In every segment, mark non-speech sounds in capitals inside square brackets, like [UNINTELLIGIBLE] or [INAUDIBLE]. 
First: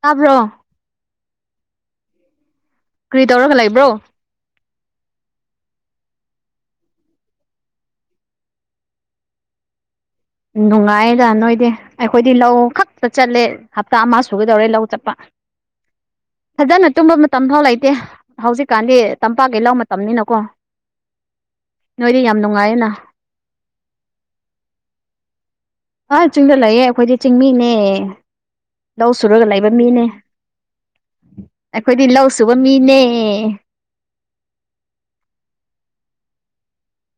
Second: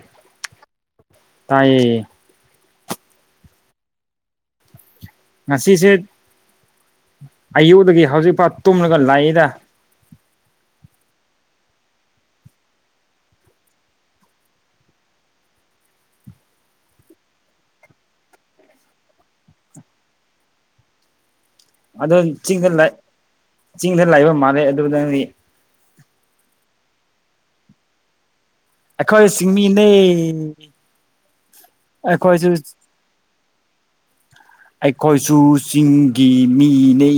ꯇꯥꯕ꯭ꯔꯣ ꯇꯥꯏ ꯀꯔꯤ ꯇꯧꯔꯒ ꯂꯩꯕ꯭ꯔꯣ ꯉꯁꯤꯁꯦ ꯑꯌꯨꯗꯒꯤ ꯍꯧꯖꯤꯛꯐꯥꯎ ꯇꯨꯝꯂꯒ ꯂꯥꯛꯏꯗ ꯅꯨꯡꯉꯥꯏꯗ ꯅꯣꯏꯗꯤ ꯑꯩꯈꯣꯏꯗꯤ ꯂꯧ ꯈꯛꯇ ꯆꯠꯂꯦ ꯍꯞꯇꯥ ꯑꯃ ꯁꯨꯒꯗꯧꯔꯦ ꯂꯧ ꯆꯠꯄ ꯐꯖꯅ ꯇꯨꯝꯕ ꯃꯇꯝ ꯐꯥꯎ ꯂꯩꯇꯦ ꯍꯧꯖꯤꯛꯀꯥꯟꯗꯤ ꯇꯝꯄꯥꯛ ꯀꯩ ꯂꯥꯎ ꯃꯇꯝꯅꯤꯅꯀꯣ ꯑꯗꯣ ꯅꯣꯏꯗꯤ ꯌꯥꯝ ꯆꯤꯡꯗ ꯅꯨꯡꯉꯥꯏꯌꯦꯅ ꯂꯩ ꯆꯤꯡꯗ ꯂꯥꯛꯕ ꯃꯥꯜꯂꯦ ꯑꯗꯨꯗꯪꯗꯤ ꯑ ꯆꯤꯡꯗ ꯂꯩꯌꯦꯦ ꯑꯩꯈꯣꯏꯗꯤ ꯆꯤꯡꯃꯤꯅꯦ ꯂꯧ ꯑꯩꯈꯣꯏ ꯁꯨꯔꯒ ꯂꯩꯕ ꯆꯤꯡꯃꯤꯅꯦ ꯃꯤꯅꯦ ꯑꯩꯈꯣꯏꯗꯤ ꯂꯧ ꯑꯩꯈꯣꯏꯁꯨ ꯁꯨꯕ ꯃꯤꯅꯦ ꯑꯩꯈꯣꯏꯁꯨ ꯆꯤꯡꯒꯤ ꯃꯤꯅ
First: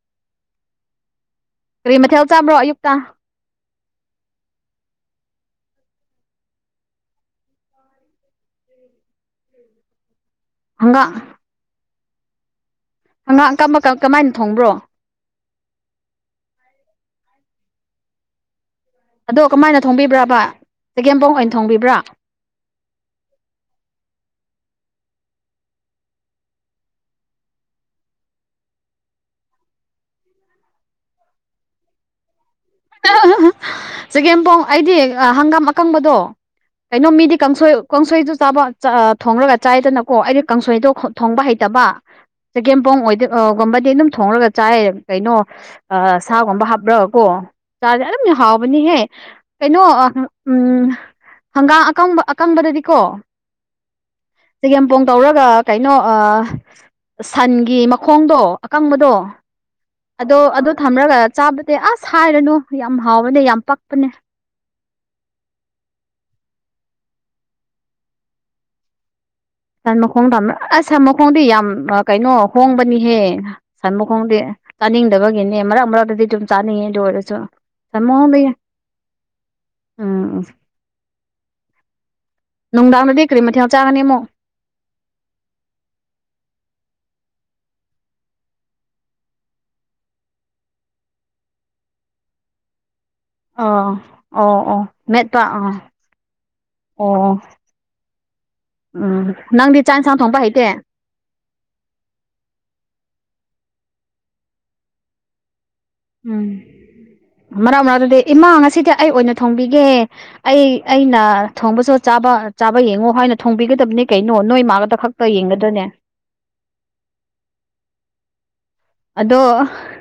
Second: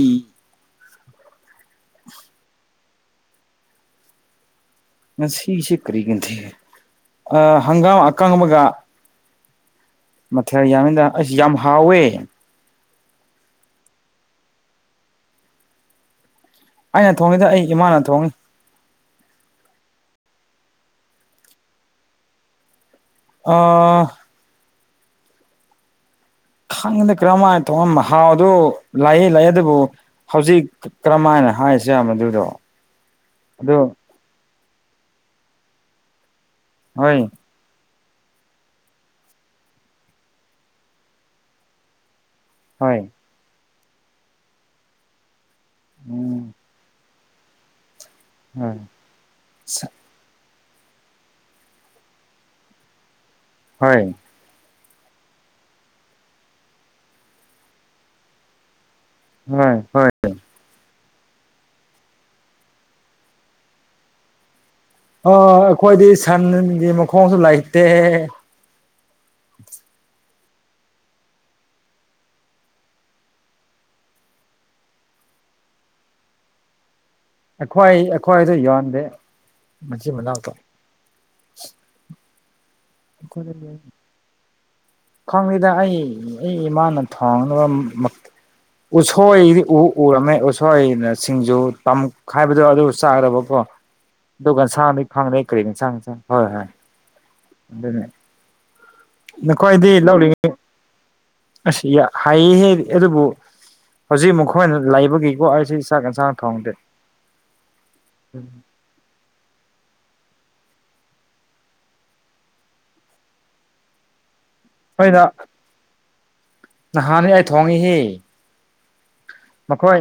ꯀꯔꯤ ꯃꯊꯦꯜ ꯆꯥꯕ꯭ꯔꯣ ꯑꯌꯨꯛꯇꯪ ꯉꯁ ꯀꯔꯤꯒꯤ ꯊ ꯍꯪꯒꯥꯝ ꯑꯀꯥꯡ ꯑꯃꯒ ꯃꯊꯦꯜ ꯌꯥꯝꯃꯤꯗ ꯍꯪꯒꯥꯝ ꯑꯩꯁ ꯌꯥꯝ ꯍꯥꯎꯋꯦ ꯍꯉꯥꯡꯀꯛ ꯃꯀꯛ ꯀꯃꯥꯏꯅ ꯊꯣꯡꯕ꯭ꯔꯣ ꯑꯩꯅ ꯊꯣꯡꯉꯤꯗ ꯑꯩ ꯏꯃꯥꯅ ꯊꯣꯡꯉꯤ ꯑꯗꯣ ꯀꯃꯥꯏꯅ ꯊꯣꯡꯕꯤꯕ꯭ꯔꯥꯕ ꯆꯒꯦꯝ ꯄꯥꯎ ꯑꯣꯏꯅ ꯊꯣꯡꯕꯤꯕ꯭ꯔꯥ ꯑ ꯈꯪꯉꯗ ꯀꯔꯝꯃꯅ ꯊꯣꯡꯉꯝꯕ ꯃꯍꯥꯎꯗ ꯂꯥꯛꯑ ꯂꯥꯛꯏꯦ ꯑꯗꯨꯕꯨ ꯍꯧꯖꯤꯛ ꯀꯔꯝꯍꯥꯏꯅ ꯍꯥꯏꯔꯁꯨ ꯌꯥꯝ ꯃꯗꯨꯗꯣ ꯑꯗꯨ ꯆꯒꯦꯝꯄꯣꯡ ꯑꯩꯗꯤ ꯍꯪꯒꯥꯝ ꯑꯀꯪꯕꯗꯣ ꯀꯩꯅꯣ ꯍꯣꯏ ꯃꯤꯗꯤ ꯀꯥꯡꯁꯣꯏ ꯀꯥꯡꯁꯣꯏꯗꯨ ꯆꯥꯕ ꯊꯣꯡꯂꯒ ꯆꯥꯏꯗꯅꯀꯣ ꯑꯩꯗꯤ ꯀꯥꯡꯁꯣꯏꯗꯣ ꯊꯣꯡꯕ ꯍꯩꯇꯕ ꯍꯣꯏ ꯆꯒꯦꯝꯄꯣꯡ ꯑꯣꯏꯗꯒꯨꯝꯕꯗꯤ ꯑꯗꯨꯝ ꯊꯣꯡꯡꯂꯒ ꯆꯥꯏ ꯀꯩꯅꯣ ꯎꯝ ꯁꯥꯒꯨꯝꯕ ꯍꯥꯞꯄ꯭ꯔ ꯑꯣ ꯆꯥꯔꯁꯦ ꯑꯗꯨꯝꯅ ꯍꯣꯏ ꯍꯥꯎꯕꯅꯤꯍꯦ ꯀꯩꯅꯣ ꯎꯝ ꯍꯪꯒꯥꯝ ꯑꯀꯪꯕ ꯑꯀꯪꯕꯗꯗꯤꯀꯣ ꯍ ꯆꯒꯦꯝꯄꯣꯡ ꯇꯧꯔꯒ ꯀꯩꯅꯣ ꯁꯟꯒꯤ ꯃꯈꯣꯡꯗꯣ ꯑꯀꯪꯕꯗꯣ ꯍꯣꯏ ꯍꯣꯏ ꯑꯗꯣ ꯑꯗꯣ ꯊꯝꯂꯒ ꯆꯥꯕꯗꯤ ꯑꯁ ꯍꯥꯏꯔꯅꯨ ꯌꯥꯝ ꯍꯥꯎꯕꯅꯦ ꯌꯥꯝ ꯄꯛꯄꯅꯦ ꯑꯣ ꯑꯩꯈꯣꯏꯗꯤ ꯁꯟꯒꯤ ꯃꯈꯣꯡꯁꯨ ꯂꯩꯇꯦ ꯁꯟ ꯃꯈꯣꯡ ꯊꯝ ꯑꯁ ꯁꯟ ꯃꯈꯣꯡꯗꯤ ꯌꯥꯝ ꯀꯩꯅꯣ ꯍꯣꯡꯕꯅꯤꯍꯦ ꯁꯟ ꯃꯈꯣꯡꯗꯤ ꯆꯥꯅꯤꯡꯗꯕꯒꯤꯅꯦ ꯃꯔꯛ ꯃꯔꯛꯇꯗꯤ ꯑꯗꯨꯝ ꯆꯥꯅꯤꯡꯉꯦ ꯑꯗꯨ ꯑꯣꯏꯔꯁꯨ ꯁꯟ ꯑꯩꯈ꯭ꯣꯏꯏ ꯃꯈꯣꯡꯗꯤ ꯑꯩꯈ꯭ꯋꯥꯗ ꯌꯣꯟꯗꯦ ꯃꯆꯤꯟ ꯎꯝ ꯃꯅꯥꯎꯛꯇꯣ ꯅꯨꯡꯗꯥꯡꯗꯗꯤ ꯀꯔꯤ ꯃꯊꯦꯜ ꯆꯥꯒꯅꯤꯃꯣ ꯈ꯭ꯋꯥꯡꯕꯤꯗ ꯑꯩ ꯑꯩ ꯏꯃꯥꯅ ꯊꯣꯡꯅꯕ ꯎꯁꯣꯏꯗꯤ ꯎ ꯎꯔꯝꯃꯦ ꯎꯁꯣꯏꯅ ꯁꯤꯡꯖ ꯇ ꯍꯥꯏꯕꯗꯣ ꯑꯗꯨ ꯆꯥꯗꯕ ꯀꯣ ꯑꯥ ꯑꯣ ꯑꯗꯨꯒ ꯑꯣ ꯉꯁꯥꯡꯗꯤꯩ ꯐꯪꯗꯦ ꯃꯦꯠꯄ ꯀꯔꯤ ꯑꯥ ꯉꯟꯁꯥꯡ ꯉꯁꯥꯡ ꯍꯣꯏ ꯍꯣꯏ ꯑꯣ ꯑꯗꯨꯅꯦ ꯎꯝ ꯅꯪꯗꯤ ꯅꯈꯣꯏꯗꯤ ꯆꯥꯡ ꯆꯥꯡ ꯊꯣꯡꯕ ꯂꯧꯔꯤꯉꯩ ꯍꯩꯇꯦ ꯑꯁ ꯍꯥꯏꯌꯦ ꯍꯥꯏ ꯑꯗꯨꯕꯨ ꯍꯧꯖꯤꯛ ꯃꯈꯣꯏꯅ ꯂꯩꯕꯒꯤꯀꯣ ꯑꯩꯁꯤ ꯆꯥꯛ ꯌꯦꯟꯁꯥꯡ ꯎꯝ ꯊꯣꯡꯗꯦ ꯃꯔꯛ ꯃꯔꯥꯡ ꯑꯗꯨꯗꯤ ꯏꯃꯥ ꯉꯁꯤꯗꯤ ꯑꯩ ꯑꯣꯏꯅ ꯊꯣꯡꯕꯤꯒꯦ ꯑꯩ ꯑꯩꯅ ꯊꯣꯡꯕꯁꯨ ꯆꯥꯕ ꯆꯥꯕ ꯌꯦꯡꯉꯣ ꯍꯥꯏꯅ ꯊꯣꯡꯕꯤꯒꯗꯕꯅꯤ ꯀꯩꯅꯣ ꯅꯣꯏ ꯃꯥ ꯑꯇ ꯍꯣꯏꯗ ꯈꯛꯇ ꯌꯦꯡꯒꯗꯣꯏꯅꯦ ꯅꯍꯥꯟꯅꯤ ꯑꯩ ꯊꯣꯡꯉꯁꯤ ꯑꯗꯣ ꯃꯈꯣꯏ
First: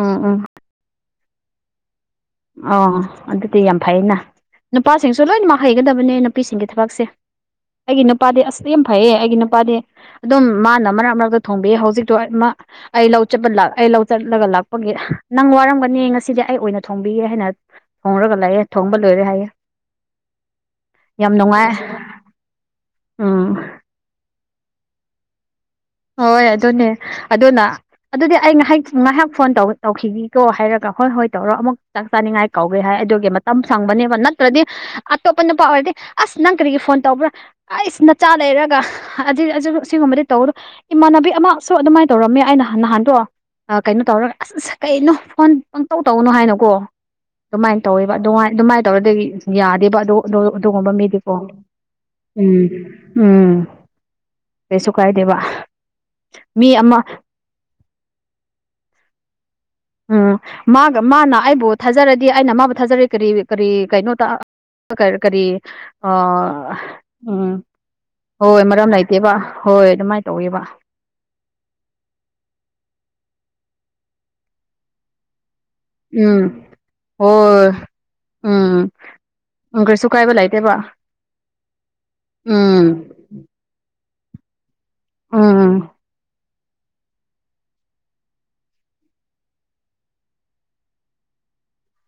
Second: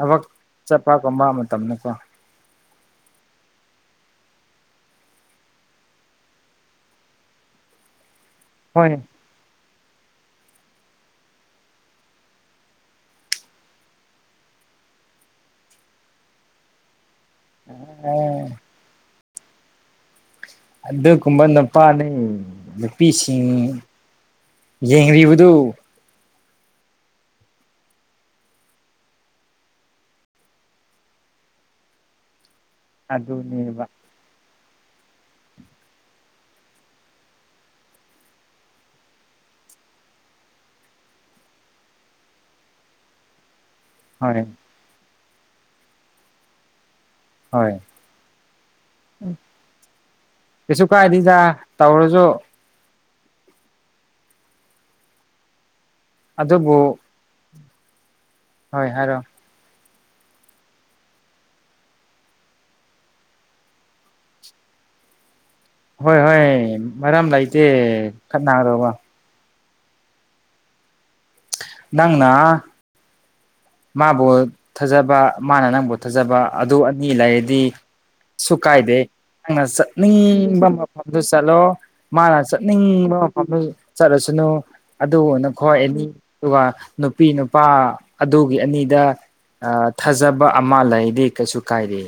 ꯎꯝ ꯎꯝ ꯆꯄ ꯀꯣꯕꯥ ꯃꯇꯝꯅꯀꯣ ꯑꯣ ꯑꯗꯨꯗꯤ ꯌꯥꯝ ꯐꯩꯅ ꯅꯨꯄꯥꯁꯤꯡꯁꯨ ꯂꯣꯏꯅꯃꯛ ꯍꯩꯒꯗꯕꯅꯦ ꯅꯨꯄꯤꯁꯤꯡꯒꯤ ꯊꯕꯛꯁꯦ ꯑꯩꯒꯤ ꯅꯨꯄꯥꯗꯤ ꯑꯁ ꯌꯥꯝ ꯍꯣꯏ ꯐꯩꯌꯦ ꯑꯩꯒꯤ ꯅꯨꯄꯥꯗꯤ ꯑꯗꯨꯝ ꯃꯥꯅ ꯃꯔꯛ ꯃꯔꯛꯇ ꯊꯣꯡꯕꯤ ꯍꯧꯖꯤꯛꯇꯣ ꯑꯩ ꯂꯧ ꯆꯠꯄ ꯑꯩ ꯂꯧ ꯆꯠꯂꯒ ꯂꯥꯛꯄꯒꯤ ꯅꯪ ꯋꯥꯔꯝꯒꯅꯤ ꯉꯁꯤꯗꯤ ꯑꯩ ꯑꯣꯏꯅ ꯊꯣꯡꯕꯤꯌꯦꯦ ꯍꯥꯏꯅ ꯊꯣꯡꯔꯒ ꯂꯥꯛꯑꯦ ꯊꯣꯡꯕ ꯂꯣꯏꯔꯦ ꯍꯥꯏꯌꯦꯦ ꯑꯗꯨꯒꯨꯝꯕ ꯅꯨꯄꯥꯅꯤ ꯅꯨꯄꯤꯁꯤꯡ ꯎꯝ ꯌꯦꯡꯔꯤꯕꯗꯨ ꯍꯣꯏ ꯑꯗꯨꯅꯦ ꯑꯗꯨꯅ ꯑꯗꯨꯗꯤ ꯑꯩ ꯉꯥꯏꯍꯥꯛ ꯉꯥꯏꯍꯥꯛ ꯐꯣꯟ ꯇꯧꯈꯤꯒꯀꯣ ꯍꯥꯏꯔꯒ ꯍꯣꯏ ꯍꯣꯏ ꯇꯧꯔꯣ ꯑꯃꯨꯛ ꯆꯥꯛ ꯆꯥꯅꯤꯡꯉꯥꯏ ꯀꯧꯒꯦ ꯍꯥꯏ ꯑꯗꯨꯒꯤ ꯃꯇꯝ ꯑꯗꯨꯅꯦꯕ ꯁꯪꯕꯅꯦꯕ ꯅꯠꯇ꯭ꯔꯗꯤ ꯑꯇꯣꯞꯄ ꯅꯨꯄꯥ ꯑꯣꯏꯔꯗꯤ ꯑꯁ ꯅꯪ ꯀꯔꯤꯒꯤ ꯐꯣꯟ ꯇꯧꯕ꯭ꯔꯥ ꯑꯩꯁ ꯅꯆꯥ ꯂꯩꯔꯒ ꯑꯁꯤꯒꯨꯝꯕꯗꯤ ꯇꯧꯔꯣ ꯏꯃꯥꯟꯅꯕꯤ ꯑꯃꯁꯨ ꯑꯗꯨꯃꯥꯏꯅ ꯇꯧꯔꯝꯃꯦ ꯑꯩꯅ ꯅꯍꯥꯟꯗꯣ ꯀꯩꯅꯣ ꯇꯧꯔꯒ ꯍꯣꯏ ꯑꯁ ꯑꯁ ꯀꯩꯅꯣ ꯐꯣꯟ ꯄꯪꯇꯧ ꯇꯧꯅꯣ ꯍꯥꯏꯅꯣꯀꯣ ꯍꯣꯏ ꯑꯗꯨꯃꯥꯏꯅ ꯇꯧꯋꯦꯕ ꯑꯗꯨꯥꯏ ꯑꯗꯨꯃꯥꯏꯅ ꯇꯧꯔꯗꯤ ꯌꯥꯗꯦꯕ ꯑꯗꯨ ꯀꯩꯁꯨ ꯑꯗꯨꯒꯨꯝꯕ ꯃꯤꯗꯤꯀꯣ ꯀꯥꯏꯗꯦꯗ ꯇꯧꯔꯁꯨ ꯎꯝ ꯎꯝ ꯀꯩꯁꯨ ꯀꯥꯏꯗꯦꯕ ꯃꯤ ꯑꯗꯨꯕꯨ ꯑꯃ ꯍꯣꯏ ꯍꯥꯏꯔꯣ ꯎꯝ ꯃꯥꯒ ꯃꯥꯅ ꯑꯩꯕꯨ ꯊꯥꯖꯔꯗꯤ ꯑꯩꯅ ꯃꯥꯕꯨ ꯊꯥꯖꯔꯤ ꯀꯔꯤ ꯀꯔꯤ ꯀꯩꯅꯣ ꯇ ꯀꯔꯤ ꯑ ꯍꯣꯏ ꯍꯣꯏ ꯃꯔꯝ ꯎꯝ ꯂꯩꯇꯦ ꯍꯣꯏ ꯃꯔꯝ ꯈꯠꯅꯒꯗꯧꯕ ꯅꯠꯇꯦꯕ ꯍꯣꯏ ꯑꯗꯨꯃꯥꯏꯅ ꯇꯧꯋꯦꯕ ꯅꯪꯅ ꯃꯕꯨ ꯊꯥꯖꯕ ꯃꯅ ꯅꯪꯕ ꯐꯖꯕ ꯎꯝ ꯑꯗꯨ ꯑꯅꯤ ꯂꯩꯔꯗꯤ ꯍꯣꯏ ꯁꯨ ꯎꯝ ꯀꯥꯏꯗꯦ ꯅꯪꯅ ꯎꯝ ꯀꯩꯁꯨ ꯀꯥꯏꯕ ꯆꯠꯅꯤꯡꯕ ꯂꯩꯇꯦꯕ ꯃꯐꯝꯗꯨ ꯆꯠꯂꯣ ꯃꯥꯅ ꯎꯝ ꯆꯠꯅꯤꯡꯕ ꯃꯐꯝꯗꯨ ꯆꯠꯂꯁꯅꯨ ꯑꯗꯨ ꯅꯈꯣ ꯎꯝ ꯑꯦꯅꯤ ꯑꯗꯨꯒ ꯅꯨꯄꯤ ꯅꯨꯄꯥ ꯑꯗꯨꯒꯤ ꯑꯅꯤꯗ ꯑ ꯊꯥꯖꯕ ꯑꯃ ꯂꯩꯗꯤ ꯀꯩꯁꯨ ꯀꯥꯏꯗꯦ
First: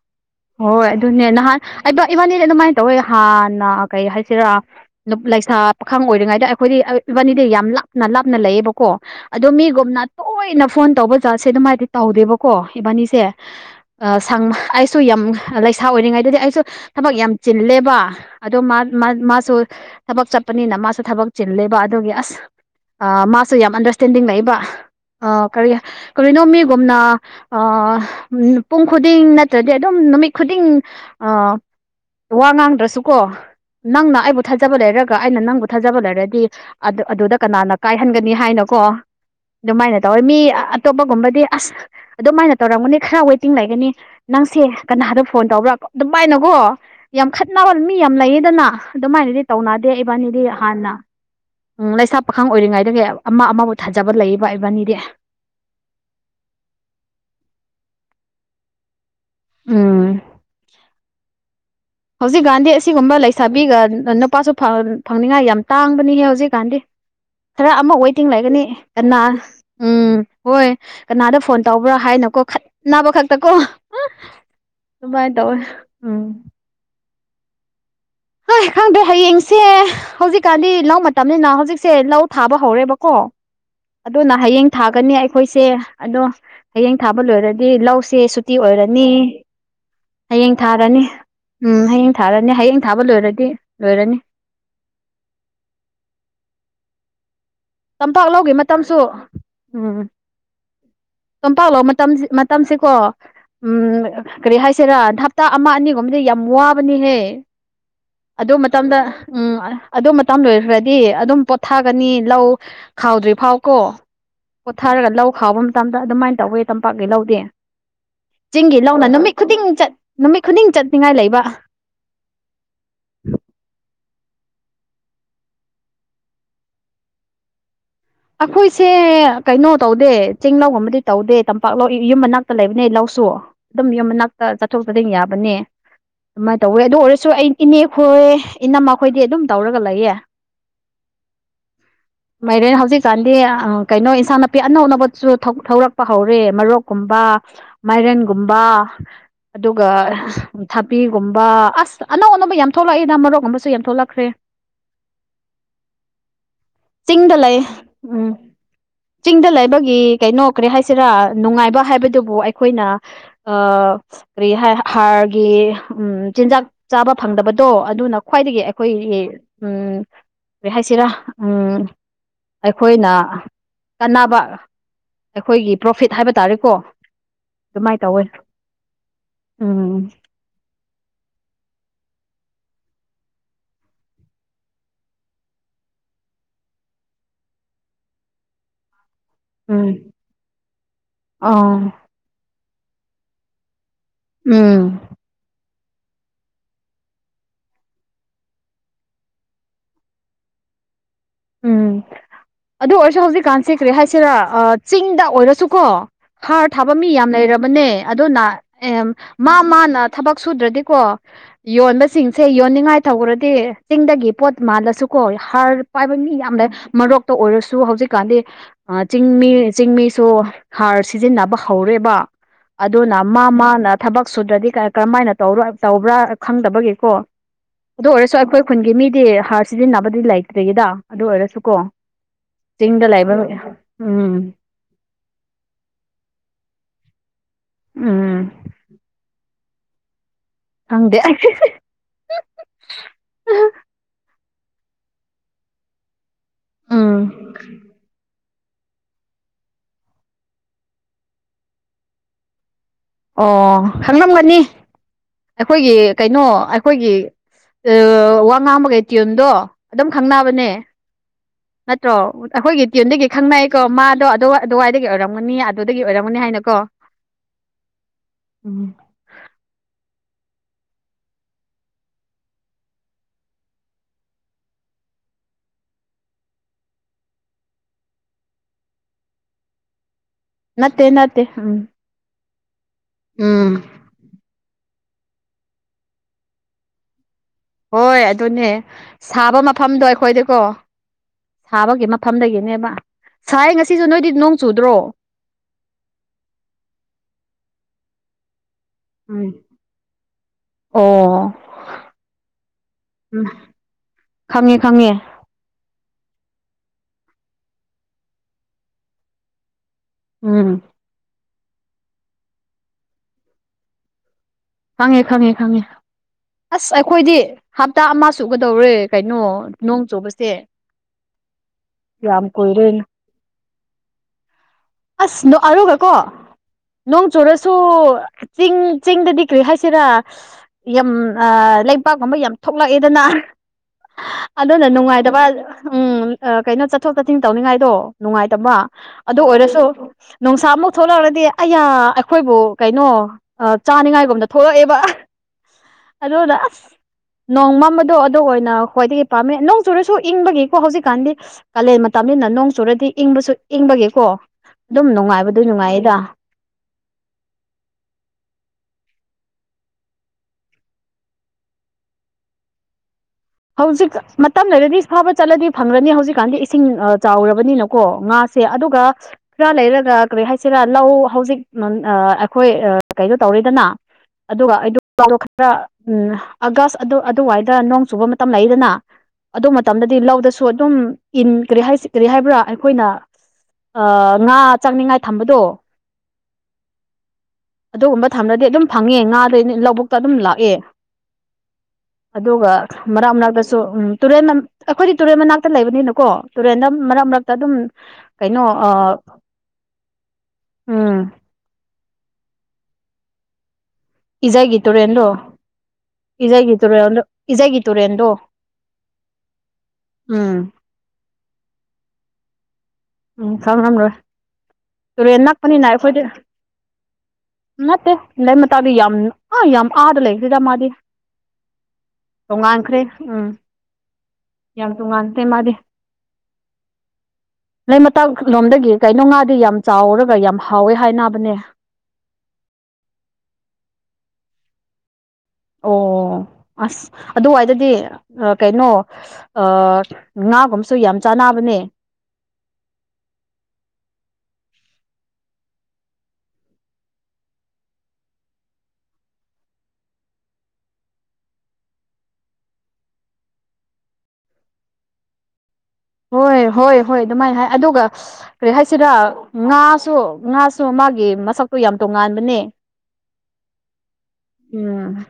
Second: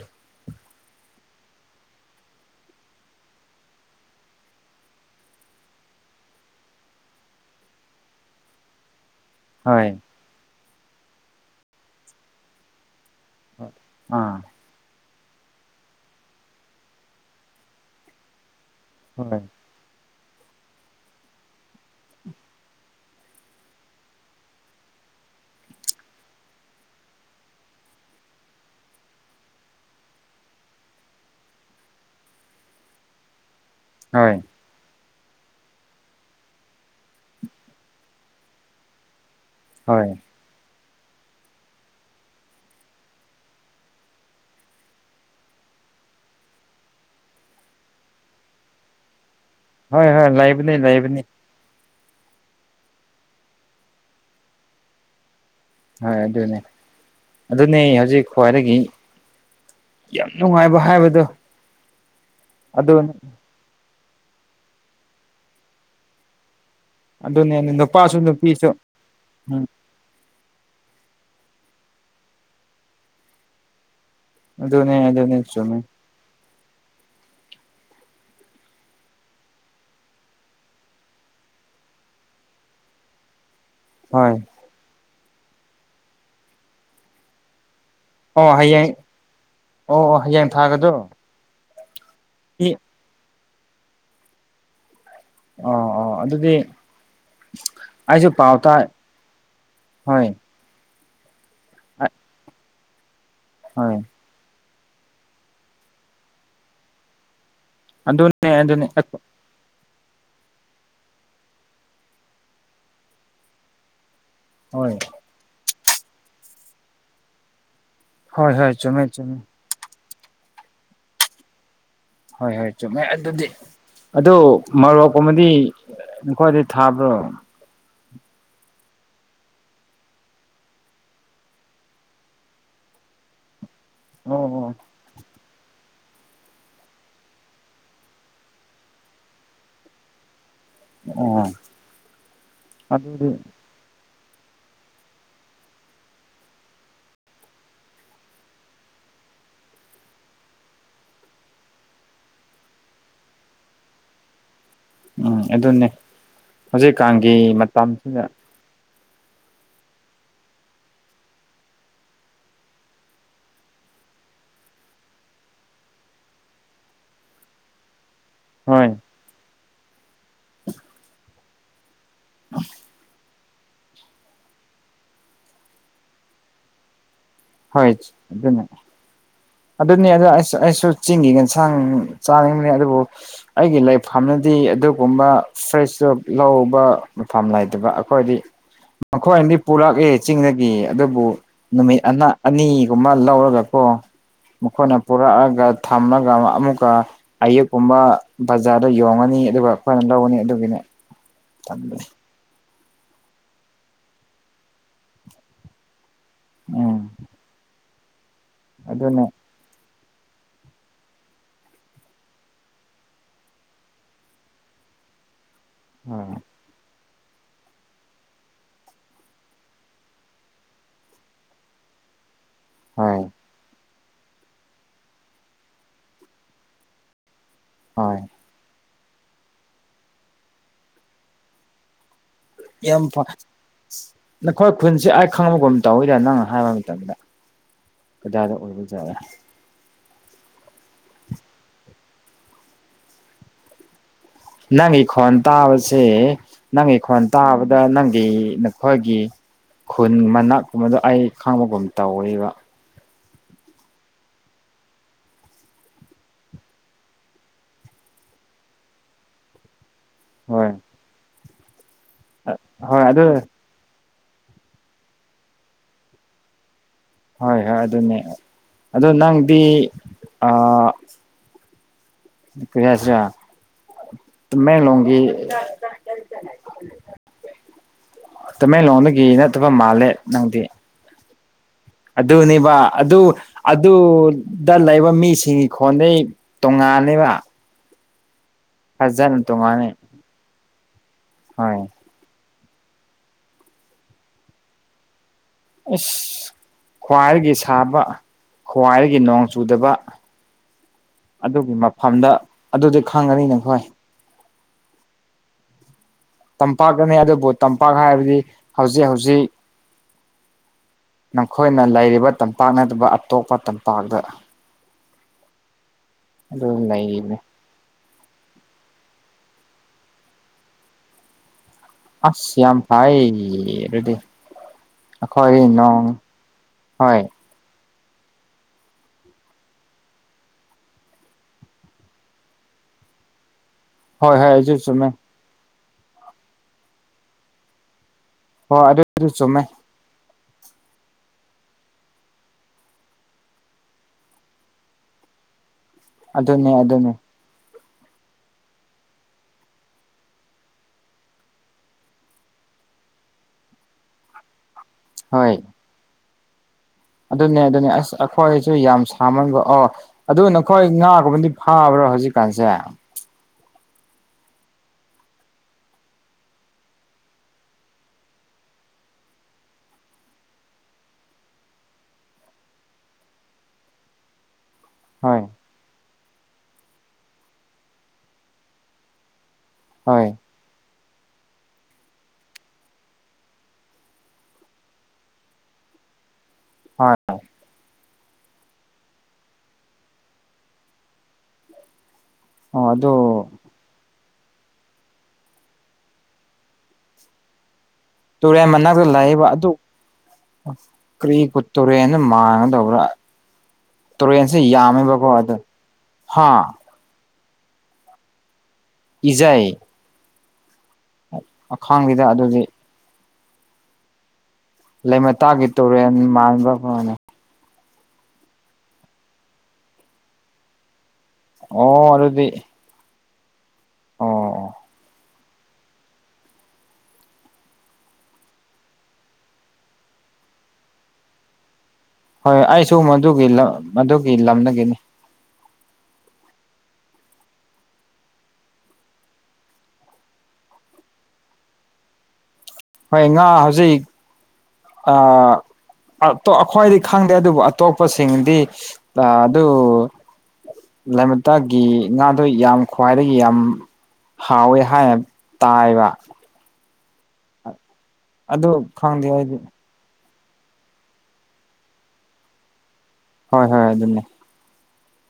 ꯍꯣꯏ ꯑꯗꯨꯅꯦ ꯅꯍꯥꯟ ꯑꯩꯕ ꯏꯕꯥꯅꯦꯅꯦ ꯑꯗꯨꯃꯥꯏꯅ ꯇꯧꯋꯦ ꯍꯥꯟꯅ ꯀꯩ ꯍꯥꯏꯁꯤꯔꯥ ꯂꯩꯁꯥ ꯄꯥꯈꯪ ꯑꯣꯏꯔꯤꯉꯩꯗ ꯑꯩꯈꯣꯏꯗꯤ ꯏꯕꯥꯅꯤꯗꯤ ꯌꯥꯝ ꯂꯥꯞꯅ ꯂꯥꯞꯅ ꯂꯩꯌꯦꯕꯀꯣ ꯑꯗꯣ ꯍꯣꯏ ꯃꯤꯒꯨꯝꯅ ꯇꯣꯏꯅ ꯐꯣꯟ ꯇꯧꯕ ꯖꯥꯠꯁꯦ ꯑꯗꯨꯃꯥꯏꯗꯤ ꯇꯧꯗꯦꯕꯀꯣ ꯏꯕꯥꯅꯤꯁꯦ ꯑꯥ ꯁꯦꯝ ꯑꯥꯏꯁ꯫ ꯁꯨ ꯌꯥꯝ ꯂꯩꯁꯥ ꯑꯣꯏꯔꯤꯉꯥꯏꯗꯗꯤ ꯑꯩꯁꯨ ꯊꯕꯛ ꯌꯥꯝ ꯆꯤꯜꯂꯦꯕ ꯑꯗꯣ ꯃꯥ ꯍꯣꯏ ꯃꯥꯁꯨ ꯊꯕꯛ ꯆꯠꯄꯅꯤꯅ ꯃꯥꯁꯨ ꯊꯕꯛ ꯆꯤꯜꯂꯦꯕ ꯑꯗꯨꯒꯤ ꯑꯁ ꯑ ꯃꯥꯁꯨ ꯌꯥꯝ ꯑꯟꯗꯔꯁꯇꯦꯟꯗꯤꯡ ꯂꯩꯕ ꯑ ꯀꯔꯤ ꯀꯔꯤꯅꯣ ꯃꯤꯒꯨꯝꯅ ꯑ ꯄꯨꯡ ꯈꯨꯗꯤꯡ ꯗꯤ ꯑꯗꯨꯝ ꯅꯨꯃꯤꯠ ꯈꯨꯗꯤꯡ ꯋꯥ ꯉꯥꯡꯗ꯭ꯔꯁꯨꯀꯣ ꯅꯪꯅ ꯍꯣꯏ ꯑꯩꯕꯨ ꯊꯥꯖꯦ ꯊꯥꯖꯕ ꯂꯩꯔꯒ ꯑꯩꯅ ꯅꯪꯕꯨ ꯊꯥꯖꯕ ꯂꯩꯔꯗꯤ ꯑꯗꯨ ꯑꯗꯨꯗ ꯀꯅꯥꯅ ꯀꯥꯏꯍꯟꯒꯅꯤ ꯍꯥꯏꯅꯀꯣ ꯑꯗꯨꯃꯥꯏꯅ ꯍꯣꯏ ꯇꯧꯋꯦ ꯃꯤ ꯑꯇꯣꯞꯄꯒꯨꯝꯕꯗꯤ ꯑꯁ ꯑꯗꯨꯃꯥꯏꯅ ꯇꯧꯔꯝꯒꯅꯤ ꯈꯔ ꯋꯦꯇꯤꯡ ꯂꯩꯒꯅꯤ ꯅꯪꯁꯦ ꯀꯅꯥꯗꯣ ꯐꯣꯟ ꯇꯧꯕ꯭ꯔꯥ ꯑꯗꯨꯝꯃꯥꯏꯅꯣꯀꯣ ꯌꯥꯝ ꯈꯠꯅꯕ ꯃꯤ ꯌꯥꯝ ꯂꯩꯌꯦꯗꯅ ꯑꯗꯨꯃꯥꯏꯅꯗꯤ ꯇꯧꯅꯗꯦ ꯍꯣꯏ ꯍꯣꯏ ꯏꯕꯥꯅꯤꯗꯤ ꯂꯩꯕꯅꯤ ꯍꯥꯟꯅ ꯂꯩꯕꯅꯤ ꯎꯝ ꯂꯩꯁꯥ ꯄꯥꯈꯥꯡ ꯑꯣꯏꯔꯤꯉꯩꯗꯒꯤ ꯑꯃ ꯑꯃꯕꯨ ꯊꯥꯖꯕ ꯂꯩꯌꯦꯕ ꯏꯕꯥꯅꯤꯗꯤ ꯍꯣꯏ ꯑꯗꯨꯅꯦ ꯑꯗꯨꯅꯦ ꯍꯧꯖꯤꯛ ꯈ꯭ꯋꯥꯏꯗꯒꯤ ꯎꯝ ꯌꯥꯝ ꯅꯨꯡꯉꯥꯏꯕ ꯍꯥꯏꯕꯗꯣ ꯍꯧꯖꯤꯛꯀꯥꯟꯗꯤ ꯑꯗꯨ ꯑꯁꯤꯒꯨꯝꯕ ꯂꯩꯁꯥꯕꯤꯒ ꯅꯨꯄꯥꯁꯨ ꯐꯪꯅꯤꯡꯉꯥꯏ ꯌꯥꯝ ꯇꯥꯡꯕꯅꯤꯍꯦ ꯍꯧꯖꯤꯛꯀꯥꯟꯗꯤ ꯑꯗꯨꯅꯦ ꯈꯔ ꯑꯃ ꯑꯣꯏ ꯅꯨꯄꯥꯁꯨ ꯇꯤꯡꯡꯂꯒꯅꯤ ꯅꯨꯄꯤꯁꯨ ꯀꯅꯥ ꯎꯝ ꯍꯣꯏ ꯀꯅꯥꯗ ꯐꯣꯟ ꯇꯧꯕ꯭ꯔꯥ ꯍꯥꯏꯅꯀꯣ ꯈꯠꯅꯕ ꯈꯛꯇ ꯀꯣ ꯑꯗꯨꯅꯦ ꯊꯃ ꯑꯗꯨꯅꯦ ꯇꯋꯥ ꯆꯨꯝꯃꯦ ꯎꯝ ꯀ ꯈꯪꯗ꯭ꯔꯦ ꯍꯌꯦꯡꯁꯦ ꯍꯧꯖꯤꯛꯀꯥꯟꯗꯤ ꯂꯧ ꯃꯇꯝꯅꯤꯅ ꯍꯧꯖꯤꯛꯁꯦ ꯂꯧ ꯊꯥꯕ ꯍꯧꯔꯦꯕꯀꯣ ꯍꯣꯏ ꯑꯗꯨꯅ ꯍꯌꯦꯡ ꯊꯥꯒꯅꯤ ꯑꯩꯈꯣꯏꯁꯦ ꯑꯗꯣ ꯍꯌꯦꯡ ꯊꯥꯕ ꯂꯣꯏꯔꯗꯤ ꯂꯧ ꯁꯦ ꯑꯣ ꯁꯨꯇꯤ ꯍꯌꯦꯡ ꯑꯣꯏꯔꯅꯤ ꯑꯣ ꯑꯣ ꯍꯌꯦꯡ ꯊꯥꯒꯗ꯭ꯔꯣ ꯊꯥꯔꯅꯤ ꯎꯝ ꯍꯌꯦꯡ ꯊꯥꯔꯅꯤ ꯑꯣ ꯍꯌꯦꯡ ꯊꯥꯕ ꯂꯣꯏꯔꯗꯤ ꯂꯣꯏꯔꯅꯤ ꯑꯣ ꯑꯣ ꯑꯗꯨꯗꯤ ꯇꯝꯄꯥꯛ ꯑꯩꯁꯨ ꯂꯧꯒꯤ ꯄꯥꯎ ꯇꯥꯏ ꯃꯇꯝꯁꯨ ꯍꯣꯏ ꯌꯣꯝꯄꯥꯛꯥꯛꯂꯣꯑꯣ ꯃꯇꯝ ꯃꯇꯝꯁꯤꯀꯣ ꯍꯣꯏ ꯎꯝ ꯀꯔꯤ ꯍꯥꯏꯁꯤꯔꯥ ꯍꯞꯇꯥ ꯑꯃ ꯑꯅꯤꯒꯨꯝꯕꯗꯤ ꯌꯥꯝ ꯋꯥꯕꯅꯤꯍꯦ ꯑꯗꯨꯅꯦ ꯑꯗꯨ ꯑꯗꯨꯅꯦ ꯃꯇꯝꯗ ꯎꯝ ꯑꯗꯨ ꯃꯇꯝ ꯂꯣꯏꯈ꯭ꯔꯗꯤ ꯑꯗꯨꯝ ꯄꯣꯊꯥꯒꯅꯤ ꯂꯧ ꯈꯥꯎꯗ꯭ꯔꯤ ꯐꯥꯎ ꯀꯣ ꯍꯣꯏ ꯄꯣꯊꯥꯔꯒ ꯂꯧ ꯈꯥꯎꯕ ꯃꯇꯝꯗ ꯑꯗꯨꯃꯥꯏꯅ ꯇꯧꯕꯋꯦ ꯇꯝꯄꯥꯛꯀꯤ ꯂꯧꯗꯦ ꯍꯣꯏ ꯍꯣꯏ ꯆꯤꯡꯒꯤ ꯆꯨꯝꯃꯦ ꯂꯧꯅ ꯅꯨꯃꯤꯠ ꯆꯨꯝꯃꯦ ꯈꯨꯗꯤꯡ ꯆꯠ ꯅꯨꯃꯤꯠ ꯈꯨꯗꯤꯡ ꯆꯠꯅꯤꯡꯉꯥꯏ ꯂꯩꯕ ꯍꯣꯏ ꯍꯣꯏ ꯆꯨꯝꯃꯦ ꯑꯗꯨꯗꯤ ꯑꯗꯨ ꯃꯣꯔꯣꯛꯀꯨꯝꯕꯗꯤ ꯑꯩꯣꯏꯗꯤ ꯊꯥꯕ꯭ꯔꯣ ꯑꯩꯈꯣꯏꯁꯦ ꯀꯩꯅꯣ ꯇꯧꯗꯦ ꯆꯤꯡ ꯂꯧꯒ ꯑꯃꯗꯤꯗꯤ ꯇꯧꯗꯦ ꯇꯝꯄꯥꯛ ꯂꯧ ꯌꯨꯝ ꯃꯅꯥꯛꯇ ꯂꯩꯕꯅꯦ ꯂꯧꯁꯨ ꯑꯗꯨꯝ ꯌꯨꯝ ꯑꯣ ꯃꯅꯥꯛꯇ ꯑꯣ ꯆꯠꯊꯣꯛ ꯆꯠꯗ ꯌꯥꯕꯅꯦ ꯑꯗꯨꯃꯥꯏꯅ ꯇꯧꯋꯦ ꯑꯗꯨ ꯑꯣꯏꯔꯁꯨ ꯑꯩ ꯏꯅꯦꯈꯣꯏ ꯏꯅꯝꯃꯈꯣꯏꯗꯤ ꯑꯗꯨꯝ ꯇꯧꯔꯒ ꯂꯩꯌꯦꯦ ꯑꯣ ꯃꯥꯏꯔꯦꯟ ꯍꯧꯖꯤꯛ ꯑꯗꯨꯗꯤ ꯀꯩꯅꯣ ꯏꯟꯥ ꯅꯥꯄꯤ ꯑꯅꯧ ꯑꯅꯧꯕꯁꯨ ꯊꯧꯔꯛꯄ ꯍꯧꯔꯦ ꯃꯔꯣꯛꯀꯨꯝꯕ ꯃꯥꯏꯔꯟꯒꯨꯝꯕ ꯑꯗꯨꯒ ꯊꯥꯕꯤꯒꯨꯝꯕ ꯑꯁ ꯑꯅꯧ ꯑꯅꯧꯕ ꯌꯥꯝ ꯊꯣꯛꯂꯛꯏꯗ ꯃꯔꯣꯛꯀꯨꯝꯕꯁꯨ ꯌꯥꯝ ꯊꯣꯛꯂꯛꯈ꯭ꯔꯦ [INAUDIBLE] ꯎꯝ ꯑꯗꯨꯅꯦ ꯍꯧꯖꯤꯛꯀꯥꯟꯒꯤ ꯆꯤꯡꯗ ꯂꯩ ꯃꯇꯝ ꯎꯝ ꯆꯤꯡꯗ ꯂꯩꯕꯒꯤ ꯀꯩꯅꯣ ꯀ꯭ꯔꯦ ꯍꯥꯏꯁꯤꯔꯥ ꯅꯨꯡꯉꯥꯏꯕ ꯍꯥꯏꯕꯗꯨꯕꯨ ꯑꯩꯈꯣꯏꯅ ꯑꯥ ꯀꯔꯤ ꯍꯥꯏ ꯍꯥꯔꯒꯤ ꯎ ꯆꯤꯟꯖꯥꯛ ꯆꯥꯕ ꯐꯪꯗꯕꯗꯣ ꯑꯗꯨꯅ ꯈ꯭ꯋꯥꯏꯗꯒꯤ ꯍꯣꯏ ꯑꯩꯈꯣꯏꯒꯤ ꯀꯔꯤ ꯍꯥꯏꯁꯤꯔꯥ ꯑꯩꯈꯣꯏꯅ ꯀꯥꯟꯅꯕ ꯑꯩꯈꯣꯏꯒꯤ ꯄ꯭ꯔꯣꯐꯤꯠ ꯍꯥꯏꯕ ꯇꯥꯔꯦꯀꯣ ꯍꯣꯏ ꯑꯗꯨꯃꯥꯏ ꯇꯧꯋꯦ ꯑꯗꯨꯅ‌ꯦ ꯎꯝ ꯑꯗꯨꯅꯤ ꯑꯗꯨ ꯑꯩ ꯑꯩꯁꯨ ꯆꯤꯡꯒꯤ ꯌꯦꯟꯁꯥꯡ ꯆꯥꯅꯤꯡꯕꯅꯤ ꯑꯗꯨꯕꯨ ꯑꯩꯒꯤ ꯂꯥꯏꯛꯐꯝꯥꯅꯗꯤ ꯑꯗꯨꯒꯨꯝꯕ ꯐ꯭ꯔꯦꯁꯁꯨ ꯂꯧꯕ ꯃꯐꯝ ꯂꯩꯇꯕ ꯑꯩꯈꯣꯏꯗꯤ ꯑ ꯃꯈꯣꯏ ꯑꯅꯗꯤ ꯄꯨꯔꯛꯏꯦ ꯆꯤꯡꯗꯒꯤ ꯑꯗꯨꯕꯨ ꯑꯥ ꯅꯨꯃꯤꯠ ꯑꯅꯥ ꯑꯅꯤꯒꯨꯝꯕ ꯂꯧꯔꯒꯀꯣ ꯎꯝ ꯃꯈꯣꯏꯅ ꯄꯨꯔꯛꯑꯒ ꯊꯝꯃꯒ ꯑꯃꯨꯛꯀ ꯑꯌꯦꯛꯀꯨꯝꯕ ꯕꯖꯥꯔꯗ ꯌꯣꯡꯉꯅꯤ ꯑꯗꯨꯒ ꯑꯩꯈꯣꯏꯅ ꯂꯧꯒꯅꯤ ꯑꯗꯨꯒꯤꯅꯦ ꯎꯝ ꯊꯝꯃꯦ ꯑꯗꯨ ꯑꯣꯏꯔꯁꯨ ꯍꯧꯖꯤꯛꯀꯥꯟ ꯆꯦ ꯀꯔꯤ ꯍꯥꯏꯁꯤꯔꯥ ꯆꯤꯡꯗ ꯑꯣꯏꯔꯁꯨꯀꯣ ꯍꯥꯔ ꯊꯥꯕ ꯎꯝ ꯃꯤ ꯌꯥꯝ ꯂꯩꯔꯕꯅꯦ ꯑꯗꯨꯅ ꯑ ꯑꯗꯨꯅ ꯃꯥ ꯃꯥꯅ ꯊꯕꯛ ꯁꯨꯗ꯭ꯔꯗꯤꯀꯣ ꯌꯣꯟꯕꯁꯤꯡꯁꯦ ꯌꯣꯟꯅꯤꯡꯉꯥꯏ ꯊꯧꯈ꯭ꯔꯗꯤ ꯆꯤꯡꯗꯒꯤ ꯄꯣꯠ ꯃꯥꯜꯂꯁꯨꯀꯣ ꯍꯥꯔ ꯄꯥꯏꯕ ꯍꯣꯏ ꯃꯤ ꯌꯥꯝꯅ ꯃꯔꯣꯛꯇ ꯑꯣꯏꯔꯁꯨ ꯍꯧꯖꯤꯛꯀꯥꯟꯗꯤ ꯆꯤꯡꯃꯤ ꯆꯤꯡꯃꯤꯁꯨ ꯍꯥꯔ ꯁꯤꯖꯤꯟꯅꯕ ꯍꯧꯔꯦꯕ ꯑꯗꯨꯗ ꯍꯣꯏ ꯅꯃꯃ ꯅ ꯊꯕꯛ ꯁꯨꯗ꯭ꯔꯗꯤ ꯀꯔꯝꯃꯥꯏꯅ ꯇꯧꯕ꯭ꯔꯥ ꯈꯪꯗꯕꯒꯤꯦꯀꯣ ꯑꯗꯨ ꯍꯣꯏ ꯑꯣꯏꯔꯁꯨ ꯑꯩꯈꯣꯏ ꯈꯨꯟꯒꯤ ꯃꯤꯗꯤ ꯍꯥꯔ ꯁꯤꯖꯤꯟꯅꯕꯗꯤ ꯂꯩꯇ꯭ꯔꯤꯗ ꯑꯗꯨ ꯑꯣꯏꯔꯁꯨ ꯀꯣ ꯌꯥꯝ ꯆꯤꯡꯗ ꯐ ꯂꯩꯥꯕ ꯎꯝ ꯅꯈꯣꯏ ꯈꯨꯟꯁꯦ ꯑꯩ ꯈꯪꯕꯒꯨꯝ ꯇꯧꯋꯤꯗ ꯅꯪꯅ ꯍꯥꯏꯕ ꯃꯇꯝꯗ ꯎꯝ ꯀꯗꯥꯏꯗ ꯑꯣꯏꯕꯖꯥꯠꯔ ꯈꯪꯗꯦ [UNINTELLIGIBLE] ꯅꯪꯒꯤ ꯈꯣꯟ ꯇꯥꯕꯁꯦ ꯅꯪꯒꯤ ꯈꯣꯟ ꯎꯝ ꯇꯥꯕꯗ ꯅꯪꯒꯤ ꯑꯩꯈꯣꯏꯒꯤ ꯈꯨꯟ ꯃꯅꯥꯛꯀꯨꯝꯕꯗꯣ ꯑꯩ ꯈꯥꯡꯕꯒꯨꯝ ꯇꯧꯔꯤꯕ ꯑꯣ ꯈꯪꯂꯝꯒꯅꯤ ꯑꯩꯈꯣꯏꯒꯤ ꯀꯩꯅꯣ ꯑꯩꯈꯣꯏꯒꯤ ꯋꯥ ꯉꯥꯡꯕꯒꯤ ꯇ꯭ꯌꯨꯟꯗꯣ ꯑꯗꯨꯝ ꯈꯪꯅꯕꯅꯦ ꯍꯣꯏ ꯅꯠꯇ꯭ꯔꯣ ꯑꯩꯈꯣꯏꯒꯤ ꯍꯣꯏ ꯇ꯭ꯌꯟꯗꯒꯤ ꯑꯗꯨ ꯈꯪꯅꯩ ꯀꯣ ꯃꯥꯗꯣ ꯑꯗꯨ ꯑꯗꯨꯋꯥꯏꯗꯒꯤ ꯑꯣꯏꯔꯝꯒꯅꯤ ꯑꯗꯨꯗꯒꯤ ꯑꯣꯏꯔꯝꯒꯅꯤ ꯍꯥꯏꯅꯀꯣ ꯍꯣꯏ ꯍꯣꯏ ꯑꯗꯨꯅꯦ ꯎꯝ ꯑꯗꯣ ꯅꯪꯗꯤ ꯀꯩ ꯍꯥꯏꯁꯤꯔ ꯇꯥꯃꯦꯂꯣꯡꯒꯤ [UNINTELLIGIBLE] ꯇꯃꯦꯡꯂꯣꯡꯗꯒꯤ ꯅꯠꯇꯕ ꯃꯥꯂꯦ ꯅꯪꯗꯤ ꯅꯠꯇꯦ ꯅꯠꯇꯦ ꯎꯝ ꯑꯗꯨꯅꯦꯕ ꯑꯗꯨ ꯎꯝ ꯑꯗꯨꯗ ꯂꯩꯕ ꯃꯤꯁꯤꯡ ꯈꯣꯟꯗꯩ ꯇꯣꯉꯥꯂ‌ꯦꯕ ꯍꯣꯏ ꯑꯗꯨꯅꯦ ꯁꯥꯕ ꯇꯣꯉꯥꯟꯅꯤ ꯃꯐꯝꯗꯣ ꯑꯩꯈꯣꯏꯗꯤꯀꯣ ꯍꯣꯏ ꯁꯥꯕꯒꯤ ꯐꯝꯗꯒꯤꯅꯦꯕ ꯁꯥꯏ ꯉꯁꯤꯁꯨ ꯅꯣꯏꯗꯤ ꯅꯣꯡ ꯆꯨꯗ꯭ꯔꯣ ꯑꯁ ꯈ꯭ꯋꯥꯏꯗꯒꯤ ꯁꯥꯕ ꯈ꯭ꯋꯥꯏꯗꯒꯤ ꯅꯣꯡ ꯎꯝ ꯆꯨꯗꯕ ꯑꯣ ꯑꯗꯨꯒꯤ ꯃꯐꯝꯗ ꯑꯗꯨꯗꯤ ꯈꯪꯒꯅꯤ ꯎꯝ ꯅꯈꯣꯏ ꯈꯪꯉꯦ ꯈꯪꯉꯦ ꯇꯝꯄꯥꯛꯇꯅꯤ ꯑꯗꯨꯕꯨ ꯇꯝꯄꯥꯛ ꯍꯥꯏꯕꯗꯤ ꯍꯧꯖꯤꯛ ꯍꯧꯖꯤꯛ ꯎꯝ ꯅꯈꯣꯏꯅ ꯂꯩꯔꯤꯕ ꯇꯝꯄꯥꯛ ꯅꯠꯇꯕ ꯑꯇꯣꯞꯄ ꯇꯝꯄꯥꯛꯇ ꯈꯪꯉꯦ ꯈꯪꯉꯦ ꯈꯪꯉꯦ ꯑꯗꯨ ꯑꯁ ꯑꯩꯈꯣꯏꯗꯤ ꯂꯩꯔꯤꯕꯅꯦ ꯍꯞꯇꯥ ꯑꯃ ꯁꯨꯒꯗꯧꯔꯦ ꯀꯩꯅꯣ ꯅꯣꯡ ꯆꯨꯕꯁꯦ ꯑꯁ ꯌꯥꯝ ꯐꯩꯑꯦ ꯑꯗꯨꯗꯤ ꯑꯁ ꯅ ꯑꯩꯈꯣꯏ ꯑꯔꯨꯒ ꯅꯣꯡ ꯀꯣ ꯍꯣꯏ ꯅꯣꯡ ꯆꯨꯔꯁꯨ ꯆꯤꯡ ꯆꯤꯡꯗꯗꯤ ꯀꯔꯤ ꯍꯥꯏꯁꯤꯔꯥ ꯌꯥꯝ ꯂꯩꯕꯥꯛꯀꯨꯝꯕ ꯌꯥꯝ ꯊꯣꯛꯂꯛꯑꯦꯗꯅ ꯍꯣꯏ ꯍꯣꯏ ꯑꯗꯨ ꯑꯗꯨꯅ ꯆꯨꯝꯃꯦ ꯅꯨꯡꯉꯥꯏꯇꯕ ꯎꯝ ꯀꯩꯅꯣ ꯆꯠꯊꯣꯛ ꯆꯠꯁꯤꯟ ꯇꯧꯅꯤꯡꯉꯥꯏꯗꯣ ꯅꯨꯡꯉꯥꯏꯇꯕ ꯍꯣꯏ ꯑꯗꯨꯗꯨ ꯑꯗꯨ ꯆꯨꯝꯃꯦ ꯑꯣꯏꯔꯁꯨ ꯅꯨꯡꯁꯥ ꯑꯃꯨꯛ ꯊꯣꯛꯂꯛꯔꯗꯤ ꯑꯩꯌꯥ ꯑꯩꯈꯣꯏꯕꯨ ꯀꯩꯅꯣ ꯆꯥꯅꯤꯡꯉꯥꯏ ꯒꯨꯝꯅ ꯊꯣꯔꯛ ꯑꯦꯕ ꯑꯗꯨꯅ ꯑꯗꯨꯅꯦ ꯑꯁ ꯑꯗꯨꯅꯦ ꯅꯣꯡ ꯃꯝꯕꯗꯣ ꯑꯗꯨ ꯑꯣꯏꯅ ꯈ꯭ꯋꯥꯏꯗꯒꯤ ꯄꯥꯝꯃꯦ ꯅꯣꯡ ꯆꯨꯔꯁꯨ ꯏꯪꯕꯒꯤꯀꯣ ꯍꯧꯖꯤꯛꯀꯥꯟꯗꯤ ꯀꯥꯂꯦꯟ ꯃꯇꯝꯅꯤꯅ ꯅꯣꯡ ꯆꯨꯔꯗꯤ ꯏꯪꯕꯁꯨ ꯏꯪꯕꯒꯤꯀꯣ ꯑꯗꯨꯝ ꯍꯣꯏ ꯅꯨꯡꯉꯥꯏꯕꯗꯤ ꯅꯨꯡꯉꯥꯏꯌꯦꯗ ꯑꯗꯨꯅꯦ ꯑꯗꯨꯅꯦ ꯑꯁ ꯑꯩꯈꯣꯏꯁꯨ ꯌꯥꯝ ꯁꯥꯃꯟꯕ ꯑꯣ ꯑꯗꯨ ꯅꯈꯣꯏ ꯉꯥꯒꯨꯝꯕꯗꯤ ꯐꯥꯕ꯭ꯔꯥ ꯍꯧꯖꯤꯛꯀꯥꯟꯁꯦ ꯍꯧꯖꯤꯛ ꯃꯇꯝ ꯂꯩꯔꯗꯤ ꯐꯥꯕ ꯆꯠꯂꯗꯤ ꯐꯪꯒ꯭ꯔꯅꯤ ꯍꯧꯖꯤꯛꯀꯥꯟꯗꯤ ꯏꯁꯤꯡ ꯆꯥꯎꯔꯕꯅꯤꯅꯀꯣ ꯉꯥ ꯁꯦ ꯑꯗꯨꯒ ꯈꯔ ꯂꯩꯔꯒ ꯀꯔꯤ ꯍꯥꯏꯁꯤꯔꯥ ꯂꯧ ꯍꯧꯖꯤꯛ ꯑꯩꯈꯣꯏ ꯀꯩꯅꯣ ꯇꯧꯔꯤꯗꯅ ꯑꯗꯨꯒ ꯑꯩ ꯍꯣꯏ ꯈꯔ ꯎꯝ ꯑꯥꯒꯁ ꯑꯗꯨ ꯑꯗꯨꯋꯥꯏꯗ ꯅꯣꯡ ꯆꯨꯕ ꯇꯝ ꯂꯩꯗꯅ ꯑꯗꯨ ꯃꯇꯝꯗꯗꯤ ꯍꯣꯏ ꯂꯧꯗꯁꯨ ꯑꯗꯨꯝ ꯏꯟ ꯀꯔꯤ ꯍꯥꯏ ꯀꯔꯤ ꯍꯥꯏꯕ꯭ꯔꯥ ꯑꯩꯈꯣꯏꯅ ꯉꯥ ꯆꯡꯅꯤꯡꯉꯥꯏ ꯊꯝꯕꯗꯣ ꯍꯣꯏ ꯑꯗꯨꯒꯨꯝꯕ ꯊꯝ꯭ꯔꯗꯤ ꯑꯗꯨꯝ ꯐꯪꯉꯦ ꯉꯥꯗꯩ ꯂꯧꯕꯨꯛꯇ ꯑꯗꯨꯝ ꯂꯥꯛꯑꯦ ꯑꯗꯨꯒ ꯑꯣ ꯑꯗꯨ ꯃꯔꯛ ꯎꯝ ꯇꯨꯔꯦꯟ ꯑꯩꯈꯣꯏꯗꯤ ꯇꯨꯔꯦꯟ ꯃꯅꯥꯛꯇ ꯂꯩꯕꯅꯤꯅꯀꯣ ꯇꯨꯔꯦꯟꯗ ꯃꯔꯛ ꯃꯔꯛꯇ ꯑꯗꯨꯝ ꯀꯩꯅꯣ ꯇꯨꯔꯦꯟ ꯑ ꯃꯅꯥꯛꯇ ꯂꯥꯛꯏꯕ ꯑꯗꯨ ꯎꯝ ꯀꯔꯤ ꯄꯨ ꯇꯨꯔꯦꯟꯅ ꯃꯥꯡꯒꯗꯧꯕ꯭ꯔꯥ ꯇꯨꯔꯦꯟꯁꯦ ꯏꯖꯩꯒꯤ ꯌꯥꯝꯃꯦꯕꯀꯣ ꯑꯗ ꯍꯥ ꯇꯨꯔꯦꯜꯗꯨ ꯏꯖꯩꯒꯤ ꯇꯨꯔꯦꯟꯗꯣ ꯏꯖꯥꯏ ꯎꯝ ꯑꯈꯥꯡꯗꯦꯗ ꯑꯗꯨꯗꯤ ꯎꯝ ꯈꯪꯔꯝꯔꯣꯏ ꯂꯩꯃꯥꯇꯥꯛꯒꯤ ꯇꯨꯔꯦꯟ ꯃꯥꯟꯕ ꯐꯅꯦ ꯅꯠꯇꯦ ꯂꯩꯃꯇꯥꯛꯗꯤ ꯌꯥꯝ ꯑꯥ ꯌꯥꯝ ꯑꯥꯗ ꯂꯩꯈ꯭ꯔꯦꯗ ꯃꯥꯗꯤ ꯑꯣ ꯑꯗꯨꯗꯤ ꯇꯣꯉꯥꯟꯈ꯭ꯔꯦ ꯎꯝ ꯑꯣ ꯑꯣ ꯌꯥꯝ ꯇꯣꯡꯉꯥꯟꯗ꯭ꯔꯦ ꯃꯥꯗꯤ ꯂꯩꯃꯇꯥꯛ ꯂꯣꯝꯗꯒꯤ ꯀꯩꯅꯣ ꯉꯥꯗꯤ ꯌꯥꯝ ꯆꯥꯎꯔꯒ ꯌꯥꯝ ꯍꯥꯎꯋꯦ ꯍꯥꯏꯅꯥꯕꯅꯦ ꯍꯣꯏ ꯑꯩꯁꯨ ꯃꯗꯨꯒꯤ ꯂꯝ ꯃꯗꯨꯒꯤ ꯂꯝꯗꯒꯤꯅꯤ ꯑꯣ ꯑꯁ ꯑꯗꯨꯋꯥꯏꯗꯗꯤ ꯑꯥ ꯀꯩꯅꯣ ꯑ ꯉꯥꯒꯨꯝꯁꯨ ꯌꯥꯝ ꯆꯥꯅꯕꯅꯦ ꯍꯣꯏ ꯉꯥ ꯍꯧꯖꯤꯛ ꯑꯥ ꯑ ꯇꯣꯞ ꯑꯈꯣꯏꯗꯤ ꯈꯪꯗꯦ ꯑꯗꯨꯕꯨ ꯑꯇꯣꯞꯄꯁꯤꯡꯗꯤ ꯑꯥ ꯗꯨ ꯂꯥꯏꯃꯥꯇꯛꯒꯤ ꯉꯥꯗꯣ ꯌꯥꯝ ꯈ꯭ꯋꯥꯏꯗꯒꯤ ꯌꯥꯝ ꯍꯥꯎꯋꯦ ꯍꯥꯏꯅ ꯇꯥꯏꯕ ꯍꯣꯏ ꯍꯣꯏ ꯍꯣꯏ ꯑꯗꯨꯃꯥꯏꯅ ꯍꯥꯏ ꯑꯗꯨꯒ ꯑꯗꯨ ꯀꯔꯤ ꯍꯥꯏꯁꯤꯔ ꯈꯪꯗꯦ ꯑꯩꯗꯤ ꯉꯥꯁꯨ ꯉꯥ ꯁꯣ ꯃꯥꯒꯤ ꯃꯁꯛꯇꯣ ꯌꯥꯝ ꯇꯣꯡꯉꯥꯟꯕꯅꯦ ꯍꯣꯏ ꯍꯣꯏ ꯑꯗꯨꯅꯦ ꯎꯝ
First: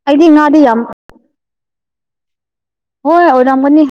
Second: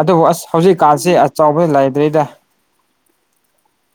ꯑꯗꯨꯕꯨ ꯑꯩꯗꯤ ꯑꯁ ꯉꯥꯗꯤ ꯌꯥꯝ ꯍꯧꯖꯤꯛꯀꯥꯟꯁ‌ꯦ ꯑꯆꯧꯕꯖꯤ ꯂꯩꯇ꯭ꯔ‌ꯦꯗ ꯍꯣꯏ ꯑꯣꯏꯔꯝꯒꯅꯤ